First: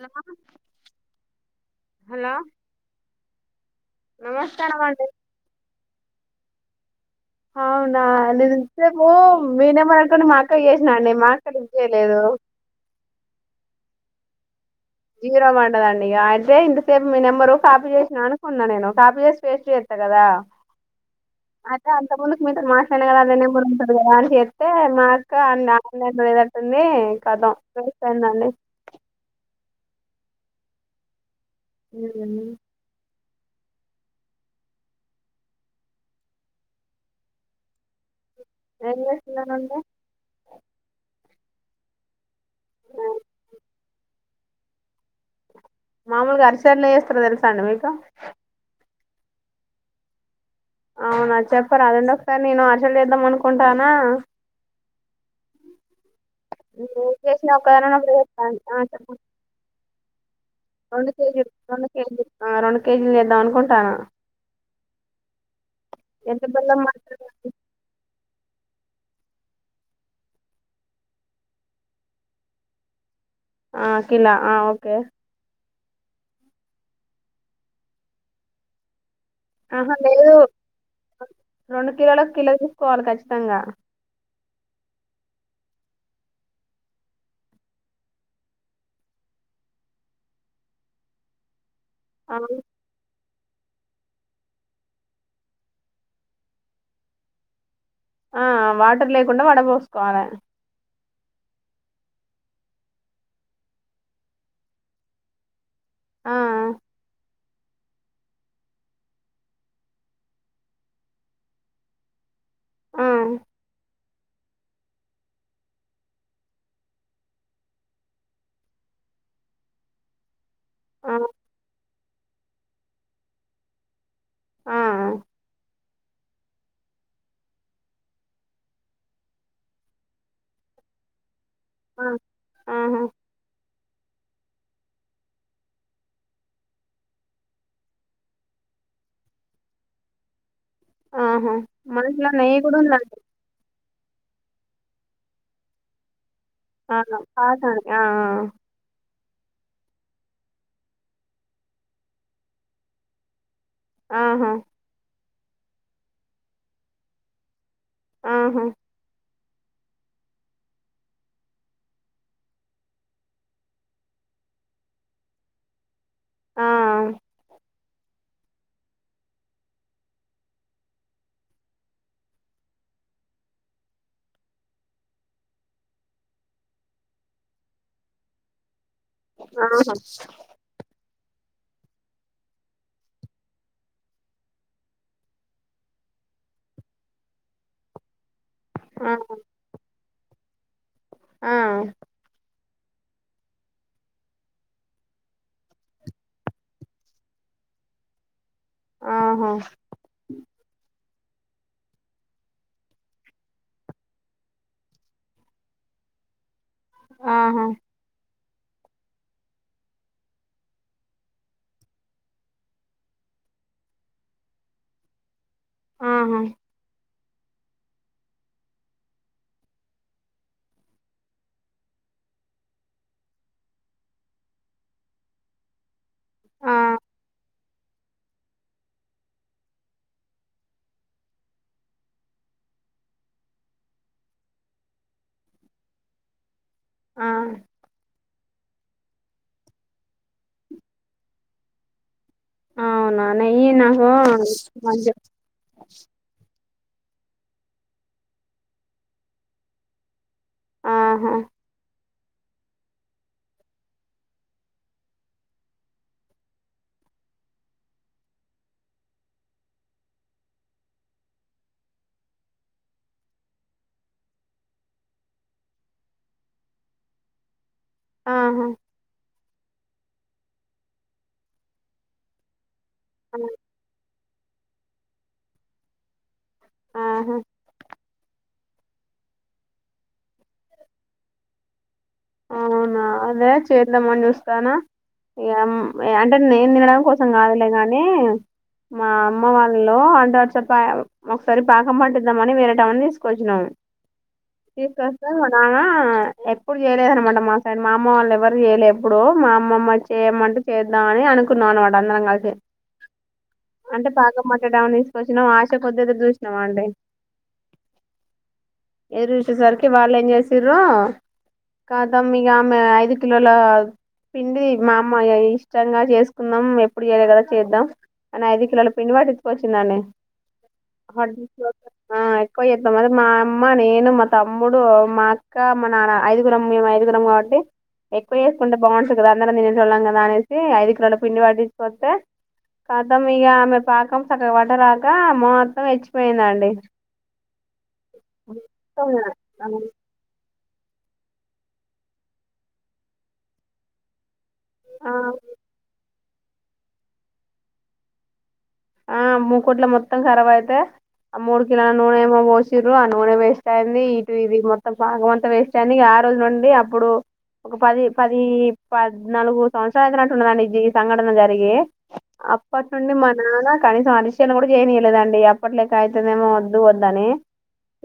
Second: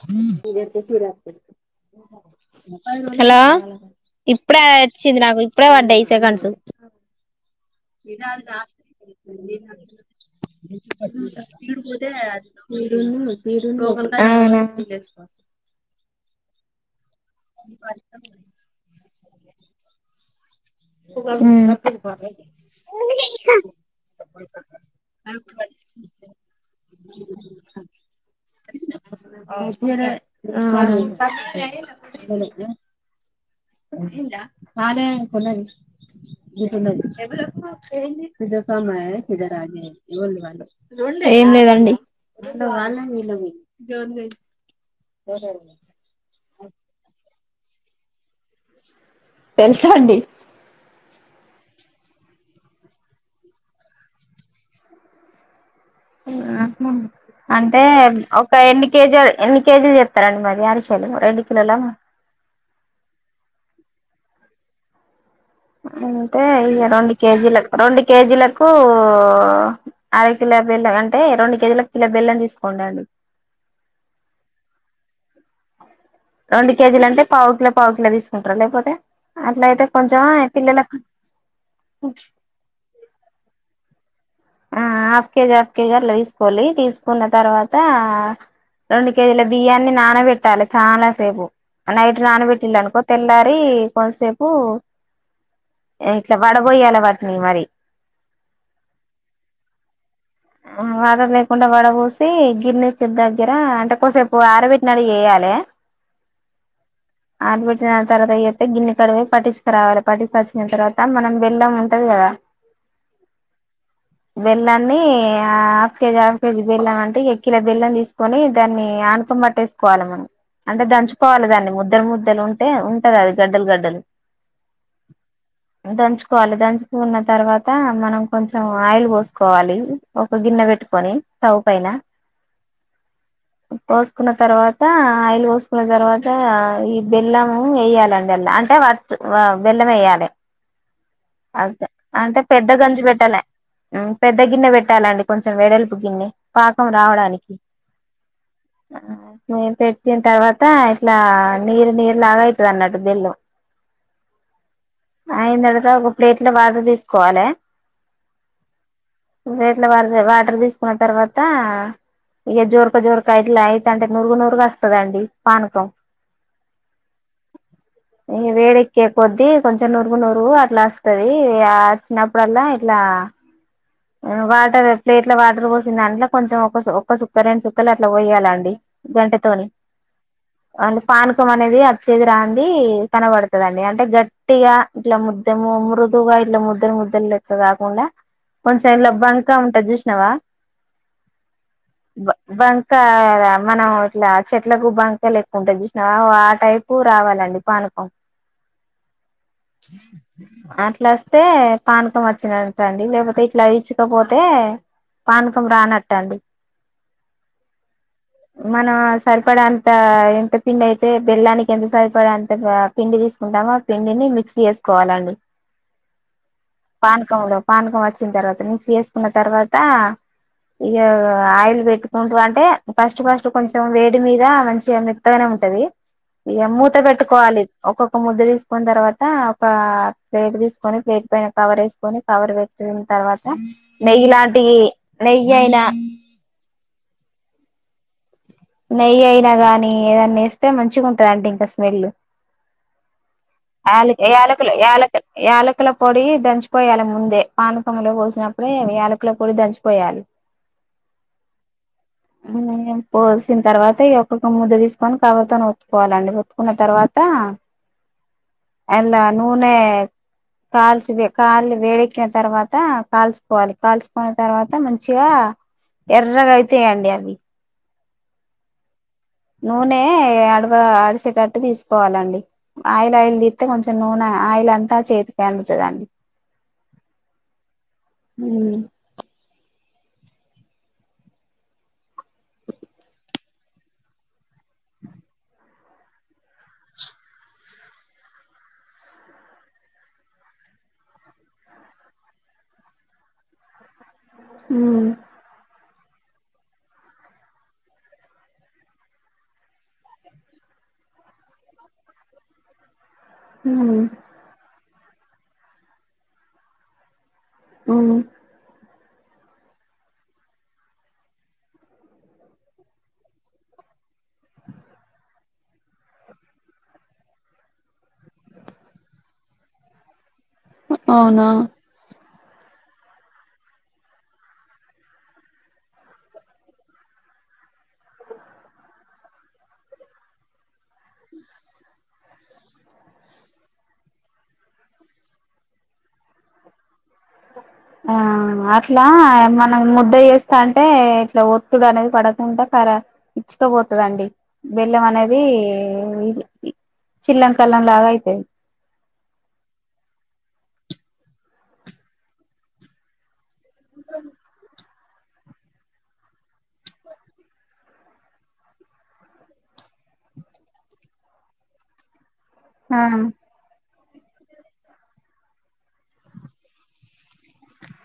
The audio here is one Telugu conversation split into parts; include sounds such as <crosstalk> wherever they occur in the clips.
హలో హలో హలో ఇప్పుడే నమస్కారం అండి వచ్చింది నాకు ఇప్పుడే పడ్డయ్ సెకండ్స్ హ అవునా నేను ఇంత సేపు మీ నెంబర్ అనుకోని మా అక్కకు చేసినా అండి మా అక్క లిఫ్ట్ చేయలేదు అవునా జీరో పడ్డదండి ఇగ అయితే ఇంతసేపు మీ నెంబరు కాపీ చేసిన అనుకున్న నేను కాపీ చేసి పేస్ట్ చేస్తా కదా ఒక అదే అంతకు ముందు మీతో మాట్లాడిన కదా అదే నెంబరు ఉంటది కదా అని చేస్తే మా అక్క నాకు <unintelligible> టుంది కథం <unintelligible> అయిందండి ఆ ఉమ్. కొన్నది ఏం చేస్తున్నారండి ఏం లేదండి <inaudible> మామూలుగా అరిసలు ఎట్ల చేస్తరో తెలుసా అండి మీకు తెలుసండి అవునా చెప్పరాదండి ఒకసారి నేను అరిసెలు చేద్దాం అనుకుంటానా చేసినా ఒక అంటే ఒక <unintelligible> ఆ ఎన్ని చెప్పు కేజీలు ఎన్ని కేజీలు చెప్తారండి మరి అరిసెలు రెండు కేజీల్ కిలోల రెండు కేజీల్ ఆ రెండు కేజీలు చేద్దాం అనుకుంటాన అంటే ఇగ రెండు కేజీలకు రెండు కేజీలక్ కు అరకిల బెల్లం అంటే రెండు కేజీలకు కిల బెల్లం తీసుకొని రండి ఆ కిలా ఆ ఓకే రెండు కేజీలు అంటే పావు కిల పావు కిల తీసుకుంటరా లేకపోతే అట్లా అయితే ఆహా కొంచెం లేదు పిల్లలకు రెండు కిలోలకు కిలో తీసుకోవాలి ఖచ్చితంగా ఆ హాఫ్ కేజీ హఫ్ కేజీ అట్ల తీసుకోల్లి తీసుకున్న తర్వాత రెండు కేజీల బియ్యాన్ని నానబెట్టాలె చాలా సేపు నైట్ ఆ నానబెట్టిల్లనుకో తెల్లా రి కొంతసేపు ఇట్లా వడబోయాలే వాటిని మరి ఆ వాటర్ లేకుండా వడ బోసుకోవాలె వాటర్ లేకుండా వడబోసి గిర్ని కి దగ్గర అంటే కొసేపు ఆరబెట్టినట్టు చేయాలె ఆ ఆరపెట్టిన తర్వాత చేత్తే గిర్ని కాడికి పోయి పట్టించుకురావాలి పట్టిచ్చికొచ్చిన తర్వాత మనం బెల్లం ఉంటది కదా ఆ బెల్లాన్ని ఇ హాఫ్ కేజీ హాఫ్ కేజీ బెల్లం అంటే ఇగ కిల బెల్లం తీసుకొని దాన్ని ఆనుకం బట్టేసుకోవాలి మనం అంటే ఆ దంచుకోవాలే దాన్ని ముద్దలు ముద్దలు ఉంటే ఉంటది అది గడ్డలు గడ్డలు ఆ ఆ దంచుకోవాలి దంచుకున్న తర్వాత మనం కొంచెం ఆయిల్ పోసుకోవాలి ఒక గిన్నె పెట్టుకొని స్టవ్ పైన ఆ ఆహా పోసుకున్న తర్వాత ఆయిల్ పోసుకున్న తర్వాత ఈ బెల్లం వేయాలండి అల్ల అంటే వర్ వ బెల్లం వేయాలె ఆహా అదే మనసులో అంటే నెయ్యి పెద్ద కూడా గంజు ఉందండి పెట్టాలె మ్ పెద్ద గిన్నె పెట్టాలండి కొంచెం వెడల్పు గిన్నె పాకం ఆ రావడానికి పాకానికి ఆ మ పెట్టిన తర్వాత ఇట్లా నీరు నీరు లాగ అవుతది అన్నట్టు బెల్లం ఆహా అయిన తర్వాత ఒక ప్లేట్ ల వాటర్ తీసుకోవాలె ఆహా ప్లేట్ల వర్ వాటర్ తీసుకున్న తర్వాత ఇక జోరక జోరక ఇట్లా అయితంటే నురుగు నురుగు వస్తదండి పానకం ఆ ఈ వేడేక్కే కొద్ద్దీ కొంచెం నురుగు నురుగు అట్లా వస్తది అచ్చినప్పుడల్లా ఇట్లా ఆ వాటర్ ప్లేట్ల వాటర్ పోసి దాంట్ల కొంచెం ఒక ఒక సుక్క రెండు సుక్కలు అట్లా పోయ్యాలండి గంటతోనే ఆహా అ పానకం అనేది వచ్చేది రాంది కనబడుతుందండి అంటే గట్టిగా ఇట్లా ముద్దము ము ఇట్లా ముద్దలు ముద్ద లెక్క కాకుండా కొంచెం ఇంలా ఆ బంకా ఉంటాది చూసినావా ఆ బంకా మనం ఇట్లా చెట్లకు బంక లెక్కుంటా చూసినావ ఆ టైపు రావాల అండీ పానకం ఆహా అట్లా వస్తే పానకం వచ్చినట్టండీ లేకపోతే ఇట్లా ఇచుకపోతే పానకం రానట్టండీ ఆహా మనం సరిపడ అంత ఎంత పిండి అయితే బెల్లానికి ఎంత సరిపడా అంత పిండి తీసుకుంటాము ఆ పిండిని మిక్స్ చేసుకోవాలండి ఆహా పానకంలో పానకం వచ్చిన తర్వాత నమిక్స్ చేసుకున్న తర్వాత ఇక ఆయిల్ పెట్టుకుంటు అంటే ఫస్ట్ ఫస్ట్ కొంచెం వేడి మీద మంచిగా మెత్తగా ఉంటది ఇగా ఆ మూత పెట్టుకోవాలి ఒక్కొక్క ముద్ద తీసుకున్న తర్వాత ఒక ప్లేట్ తీసుకొని ప్లేట్ పైన కవర్ వేసుకని కవర్ పె న తర్వాత నెయ్యిలాంటివి నెయ్యి అయిన ఆ నెయ్యి అయినా గాని ఏదన్న వేస్తే మంచిగా ఉంటదండి ఇంకా స్మెల్ అవునా నెయ్యి నాకు ఏలకుల ఏల మంచి యాాలకుల పొడి దంచి పోయాలి ముందే పానకములో పోసినప్పుడే యాలకుల పొడి దంచిపోయాలి ఆహా ఇంకా ఏం పోసి వచ్చిన తర్వాత ఈ ఒక్కక్క ముద్ద తీసుకొని కవర్తోని ఒత్తుకోవాలండి ఒత్తుకున్న తర్వాత అనా నూనె కాల్చ వే కాలు వేడెక్కిన తర్వాత కాల్చుకోవాలి కాల్చుకున్న తర్వాత మంచిగా ఎర్రగా అయితయి అండి అవి ఆహా నూనె అడవ అడిచేటట్టు తీసుకోవాలండి ఆయిల్ ఆయిల్ దిస్తే కొంచెం నూనె ఆయిల్ అంతా చేతికే అంటుతదండి ఆహా ఉమ్ అవునా అదే చేద్దామని చూస్తానా అంటే నేను తినడం కోసం కాదులే కానీ మా అమ్మ వాళ్ళలో అంట వరస పా ఒకసారి పాకం పట్టిద్దామని వేరేటామేని తీసుకొచ్చినాము తీసుకొస్తే మా నాన్న ఎప్పుడు చేయలేదనమాట మా సైడ్ మా అమ వాళ్ళు ఎవరు చేయలే ఎప్పుడు మా అమ్మమ్మ చేయమంటూ చేద్దాం అని అనుకున్నాను <unintelligible> అంటే పాకం మాట్ట డవని తీసుకొచ్చినాం ఆశ కొద్ది ఎదురు చూసినాము అండి ఊ ఎదురుూచ్చేసరికి వాళ్ళు ఏం చేసిర్రు కాదా మీక ఆమె ఐదు కిలోల పిండి మా అమ్మయ ఇష్టంగా చేసుకుందాం ఎప్పుడు చేయలేదు కదా చేద్దాం అని ఐదు కిలోల పిండి పట్టించుకోచిందండీ అవునా <unintelligible> ఆ ఎక్కువ చేద్దాం అని మా అమ్మ నేను మా తమ్ముడు మా అక్క మా నాన్న ఐదు గురం ఐదుగురం కాబట్టి ఎక్కువేకుంటే బాగుంటాది అందరం తినేటోలం కదా అనేసి ఐదు లోడా పిండి పట్టించుకోవస్తే కతం ఇగ ఆమె పాకం సక్కగ వట్టరాక మొత్తం ఇచ్చిపోయిందండి ఆ అట్లా మనం ముద్ద చేస్ సంటే ఇట్లా ఒత్తుగా అనేది పడకుండా కరా ఇచ్చుకోపోతదండి బెల్లం అనేదీ ఆ ఇది చిల్లంకల్లం లాగా అయిపోయేది ఆ మూకుట్లో మొత్తం కరాబ్ అయితే ఆ మూడు కిలోల నూనె ఏమో పోసిర్రు ఆ నూనె వేసి సంది ఇటు ఇది మొత్తం పాకం అంత వేస్ట్ అనీ ఇగ ఆ రోజు నుండి అప్పుడు ఒక పది పది పద్నాలుగు సంవత్సరాలు అయితునట్టున్నది అండి ఈ సంఘటన జరిగి ఆ అప్పట్నుండి మన మా నాన్న కనీసం అరిషలు కూడా చేయనీయలేదండి అప్పట్లెక్క అయితదేమో వద్దు వద్దని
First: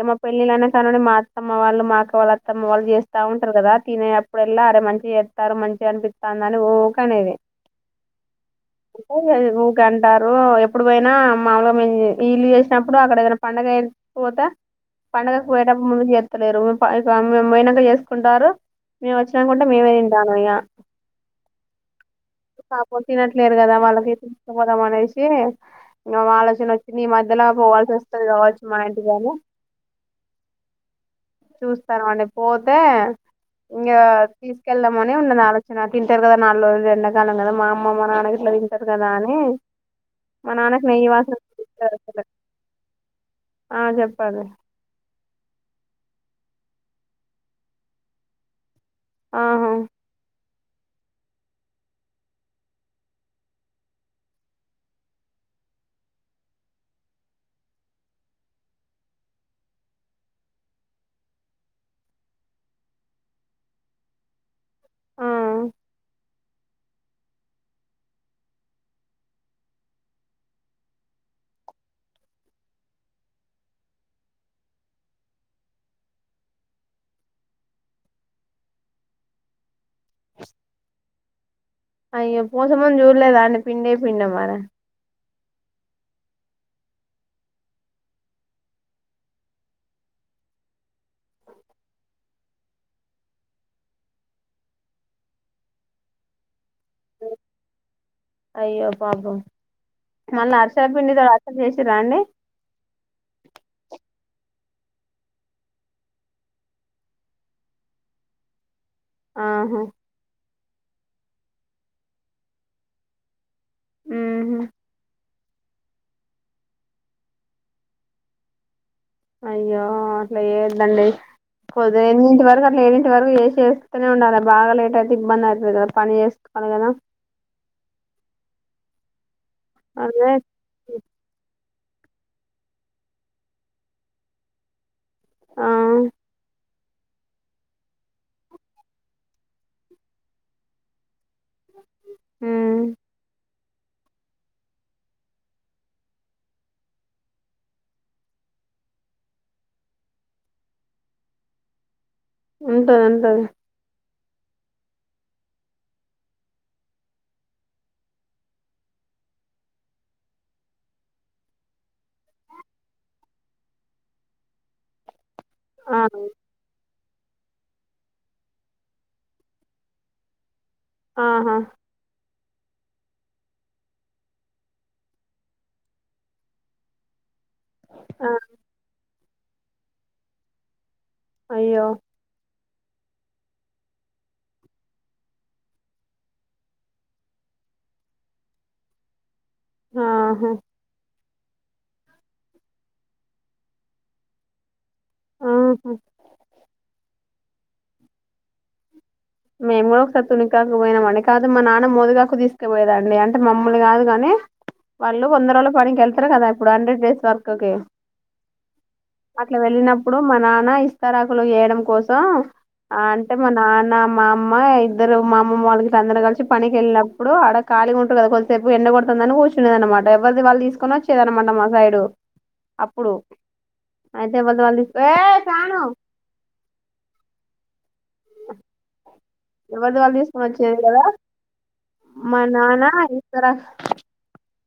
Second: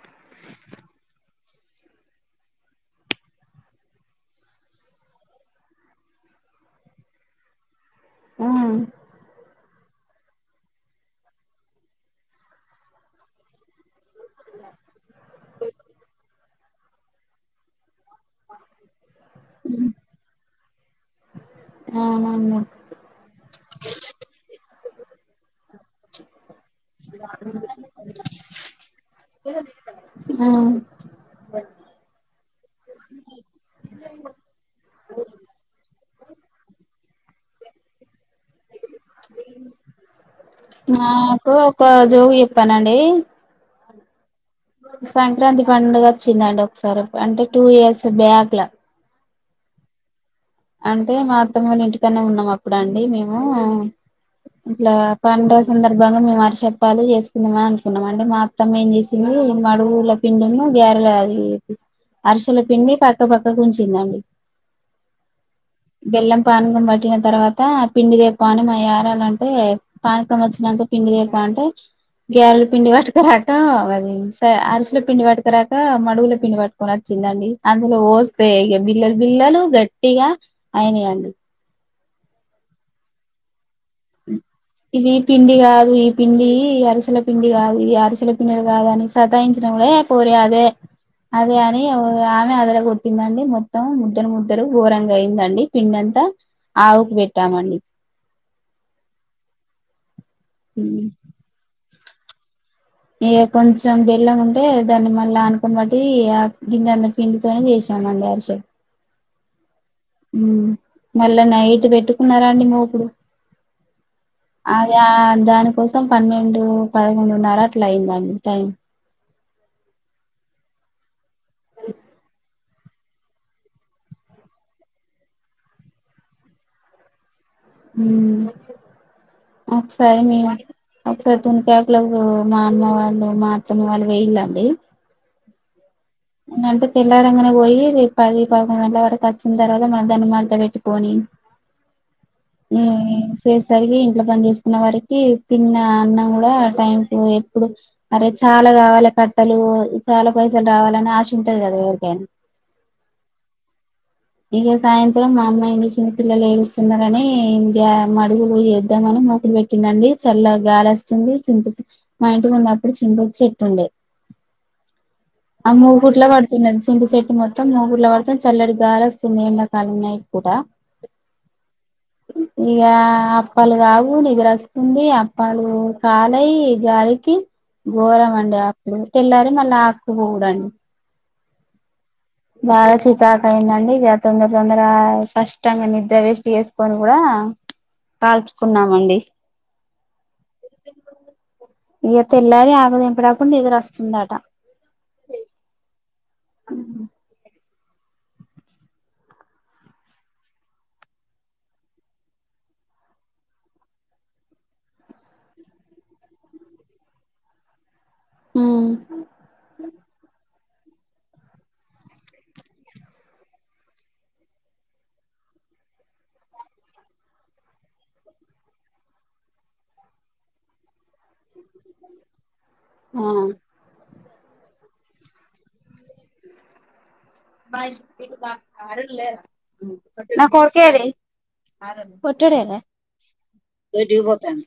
ఏమో పేళ్ళి లైన కానుండి మా అత్తమ్మ వాళ్ళు మా అక్క వాళ్ళ అత్తమ్మ వాళ్ళు చేస్తా ఉంటారు కదా తినే అప్పుడు ఎళ్ళా అరే మంచిగా చేత్తారు మంచిగా అనిపిత్తా ఉందని వోకానేది ఉంటది గదా ఊకె అన్ టారు ఎప్పుడు పోయినా మామూల్గా మేం ఇళ్ళు చేసినప్పుడు అక్కడ ఏదైనా పండగ పోతా పండగకు పోయేటప్పుడు ముందు చేత్తలేరు ఇ మేము పోయినంక చేస్ కుంటారు మేము వచ్చినంకుంటే మేమే తింటాం ఇగ అవునండి పాపోల్ తినట్లేదు కదా వాళ్ళకి తీసుకపోదాం అనేసి ఇంగా ఆలోచన వచ్చింది ఈ మధ్యలో పోవాల్సి వస్తది కావచ్చు మా ఇంటికి అని ఉమ్ చూస్తాను అండి పోతే ఇంగా తీసుకెళ్దామని ఉన్నది ఆలోచన తింటారు కదా నాలుగు రోజులు ఎండ దల్లమీద మా అమ్మ మా నాన్న గిట్ల తింటరు కదా అని మా నాన్నకి నెయ్యి వాసన నాకు ఒక అసలు. జోక్ చెప్పానండి ఆ చెప్పర్రి సంక్రాంతి పండుగ వచ్చిందండి ఒకసారి అంటే టూ ఇయర్స్ బ్యాక్ లా ఆహా అంటే మా అత్తమ్మ వాళ్ళ ఇంటికన్నే ఉన్నాం అప్పుడు అండి మేమూ ఇట్లా పండగ సందర్భంగా మేము అరిష అప్పాలు చేసుకుందమా అని అనుకున్నాం అండి మా అత్తమ్మ ఏం చేసింది మడుగుల పిండీను గ్యరెల అది అరిసల పిండి పక్కపక్కకి ఉంచిందండి అ బెల్లం పానకం పట్టిన తర్వాత పిండి దేపో అయి మా యారాలంటే పానకం వచ్చినంక పిండిదేపో అంటే గ్యారాల పిండి పట్టుకరాక అది స అరుసుల పిండి పట్టుకరాక మడుగుల పిండి పట్టుకోని వచ్చి ఇందండి అందులో వోస్తే బిల్లలు బిల్లలు గట్టిగా అయినయ్ అండి అయ్యో పోసేముందు చూడలేదా అండి పిండి పిండ మర ఇది పిండి గాదు ఈ పిండీ అరిసెల పిండి గాదు ఈ అరిసెల పిండి గాదని సతాయించిన నవులే పోరి అదే అదే అని ఆమె అదర కొట్టిందండి మొత్తం ముద్దలు ముద్దలు ఘోరంగా అయిందండి పిండం ద ఆవుకు బెట్టామండి అయ్యో పాపం మళ్ళ అరిసల పిండితో అరిసలు చేసిర్రా అండి టే దాన్ని మళ్ళ ఆనకం బట్టి ఆ గిన్నన్ని పిండితోనే చేసామండి అరిసల్ ఆహా ఉమ్ మళ్ళ నైట్ పెట్టుకున్నారండి మోపుడు ఉహు అదా దాని కోసం పన్నెండు పదకొండున్నర అట్లా అయిందండి టైం అయ్యో అట్ల చేయొద్దండి కుదిరినంత వరకు ఏడింటి వరకు చేసేస్తనే ఉండాలి బాగా లేట్ అయితే ఇబ్బంది అవుతుంది కదా పని చేసుకోవాలి కదా ఉమ్ ఒకసారి అదే మీ ఒకసారి తుంటా లకు మా అమ్మ వాళ్ళు మా అత్తమ్మ వాళ్ళు వేయలండి ఆ నంటే తెల్లారంగానే పోయి పది పదకొండు గంటల వరకు ఒచ్చిన తర్వాత మధ్యానం మంట పెట్టుకోని ఉమ్ హ్మ్ సెస్ సరికి ఇంట్లో పని చేసుకున్నవరకి తిన్న అన్నం కూడా టైం కు ఎప్పుడు అరే చాలా లా కావాలి కట్టలు చాలా పైసలు రావాలని ఆశ ఉంటది కదా ఎవరికైనా ఉంటది ఉంటది ఇక సాయంత్రం మా అమ్మాయిని చిన్న పిల్లలు ఏడుస్తున్నరని ఇంకా మడుగులు చేద్దామని మొదలు పెట్టిందండి చల్లగ గాలొస్తుంది చింత చెట్ల మా ఇంటి ముందప్పుడూ చింత చెట్టుండే ఆ మూగుట్లో పడుతున్నది చింత చెట్టు మొత్తం మూగుట్లో పడుతు చల్లటిగాలి వ స్తోంది ఎండాకాలం నైట్ పూట ఆహా ఇగా అప్పాలు కావు నిద్రొస్తుంది అప్పాలు కాలయి గాలికి ఆ ఘోరం అండి అప్పుడు తెల్లారి మళ్ళీ ఆకు కూడా అండి అయ్యో బాగా చికాక్ అయిందండి ఇగ తొందర తొందర కష్టంగా నిద్ర వేస్ట్ చేసుకొని కూడా కాల్చుకున్నామండి ఆహా ఇక తెల్లారి ఆకుతెంపేటప్పుడు నిద్రొస్తుందట ఆహా హ్మ్ మేము కూడా ఒకసారి తునికాకుకు పోయామండి కాదు మా నాన్న మోదగాకులకు తీసుకపోయేదండి అంటే మమ్ముల్ని కాదు గాని వాళ్ళు వందరోళ్ళ పనికి వెళ్తారు కదా ఇప్పుడు హండ్రెడ్ డేస్ వర్క్ కి అట్ల వెళ్ళినప్ నప్పుడు మా నాన్న ఇస్తరాకులు చేయడం కోసం అంటే మా నాన్న మా అమ్మ ఇద్దరు మా అమ్మమ్మ వాళ్ళుగిట్ల అందరుూ కలిసి పనికి వెళ్ళినప్పుడు ఆడ కాలీగుంటరు కదా కొద్దిసేపు ఎండ కొడుతు తుంది అని కూర్చుందనమాట ఎవరిది వాళ్ళు తీసుకొని వచ్చేదనమాట మా సైడు అప్పుడు అయితే ఎవ్వల్ది వాళ్ళు తీస్ ఏయ్ శ్రావణు <inaudible> ఎవరిది వాళ్ళు నా తీసుకొని వచ్చేది కదా కొడుకేడి మా పొట్టోడేడే నాన్న ఇస్తారా దొడ్డికి పో తన్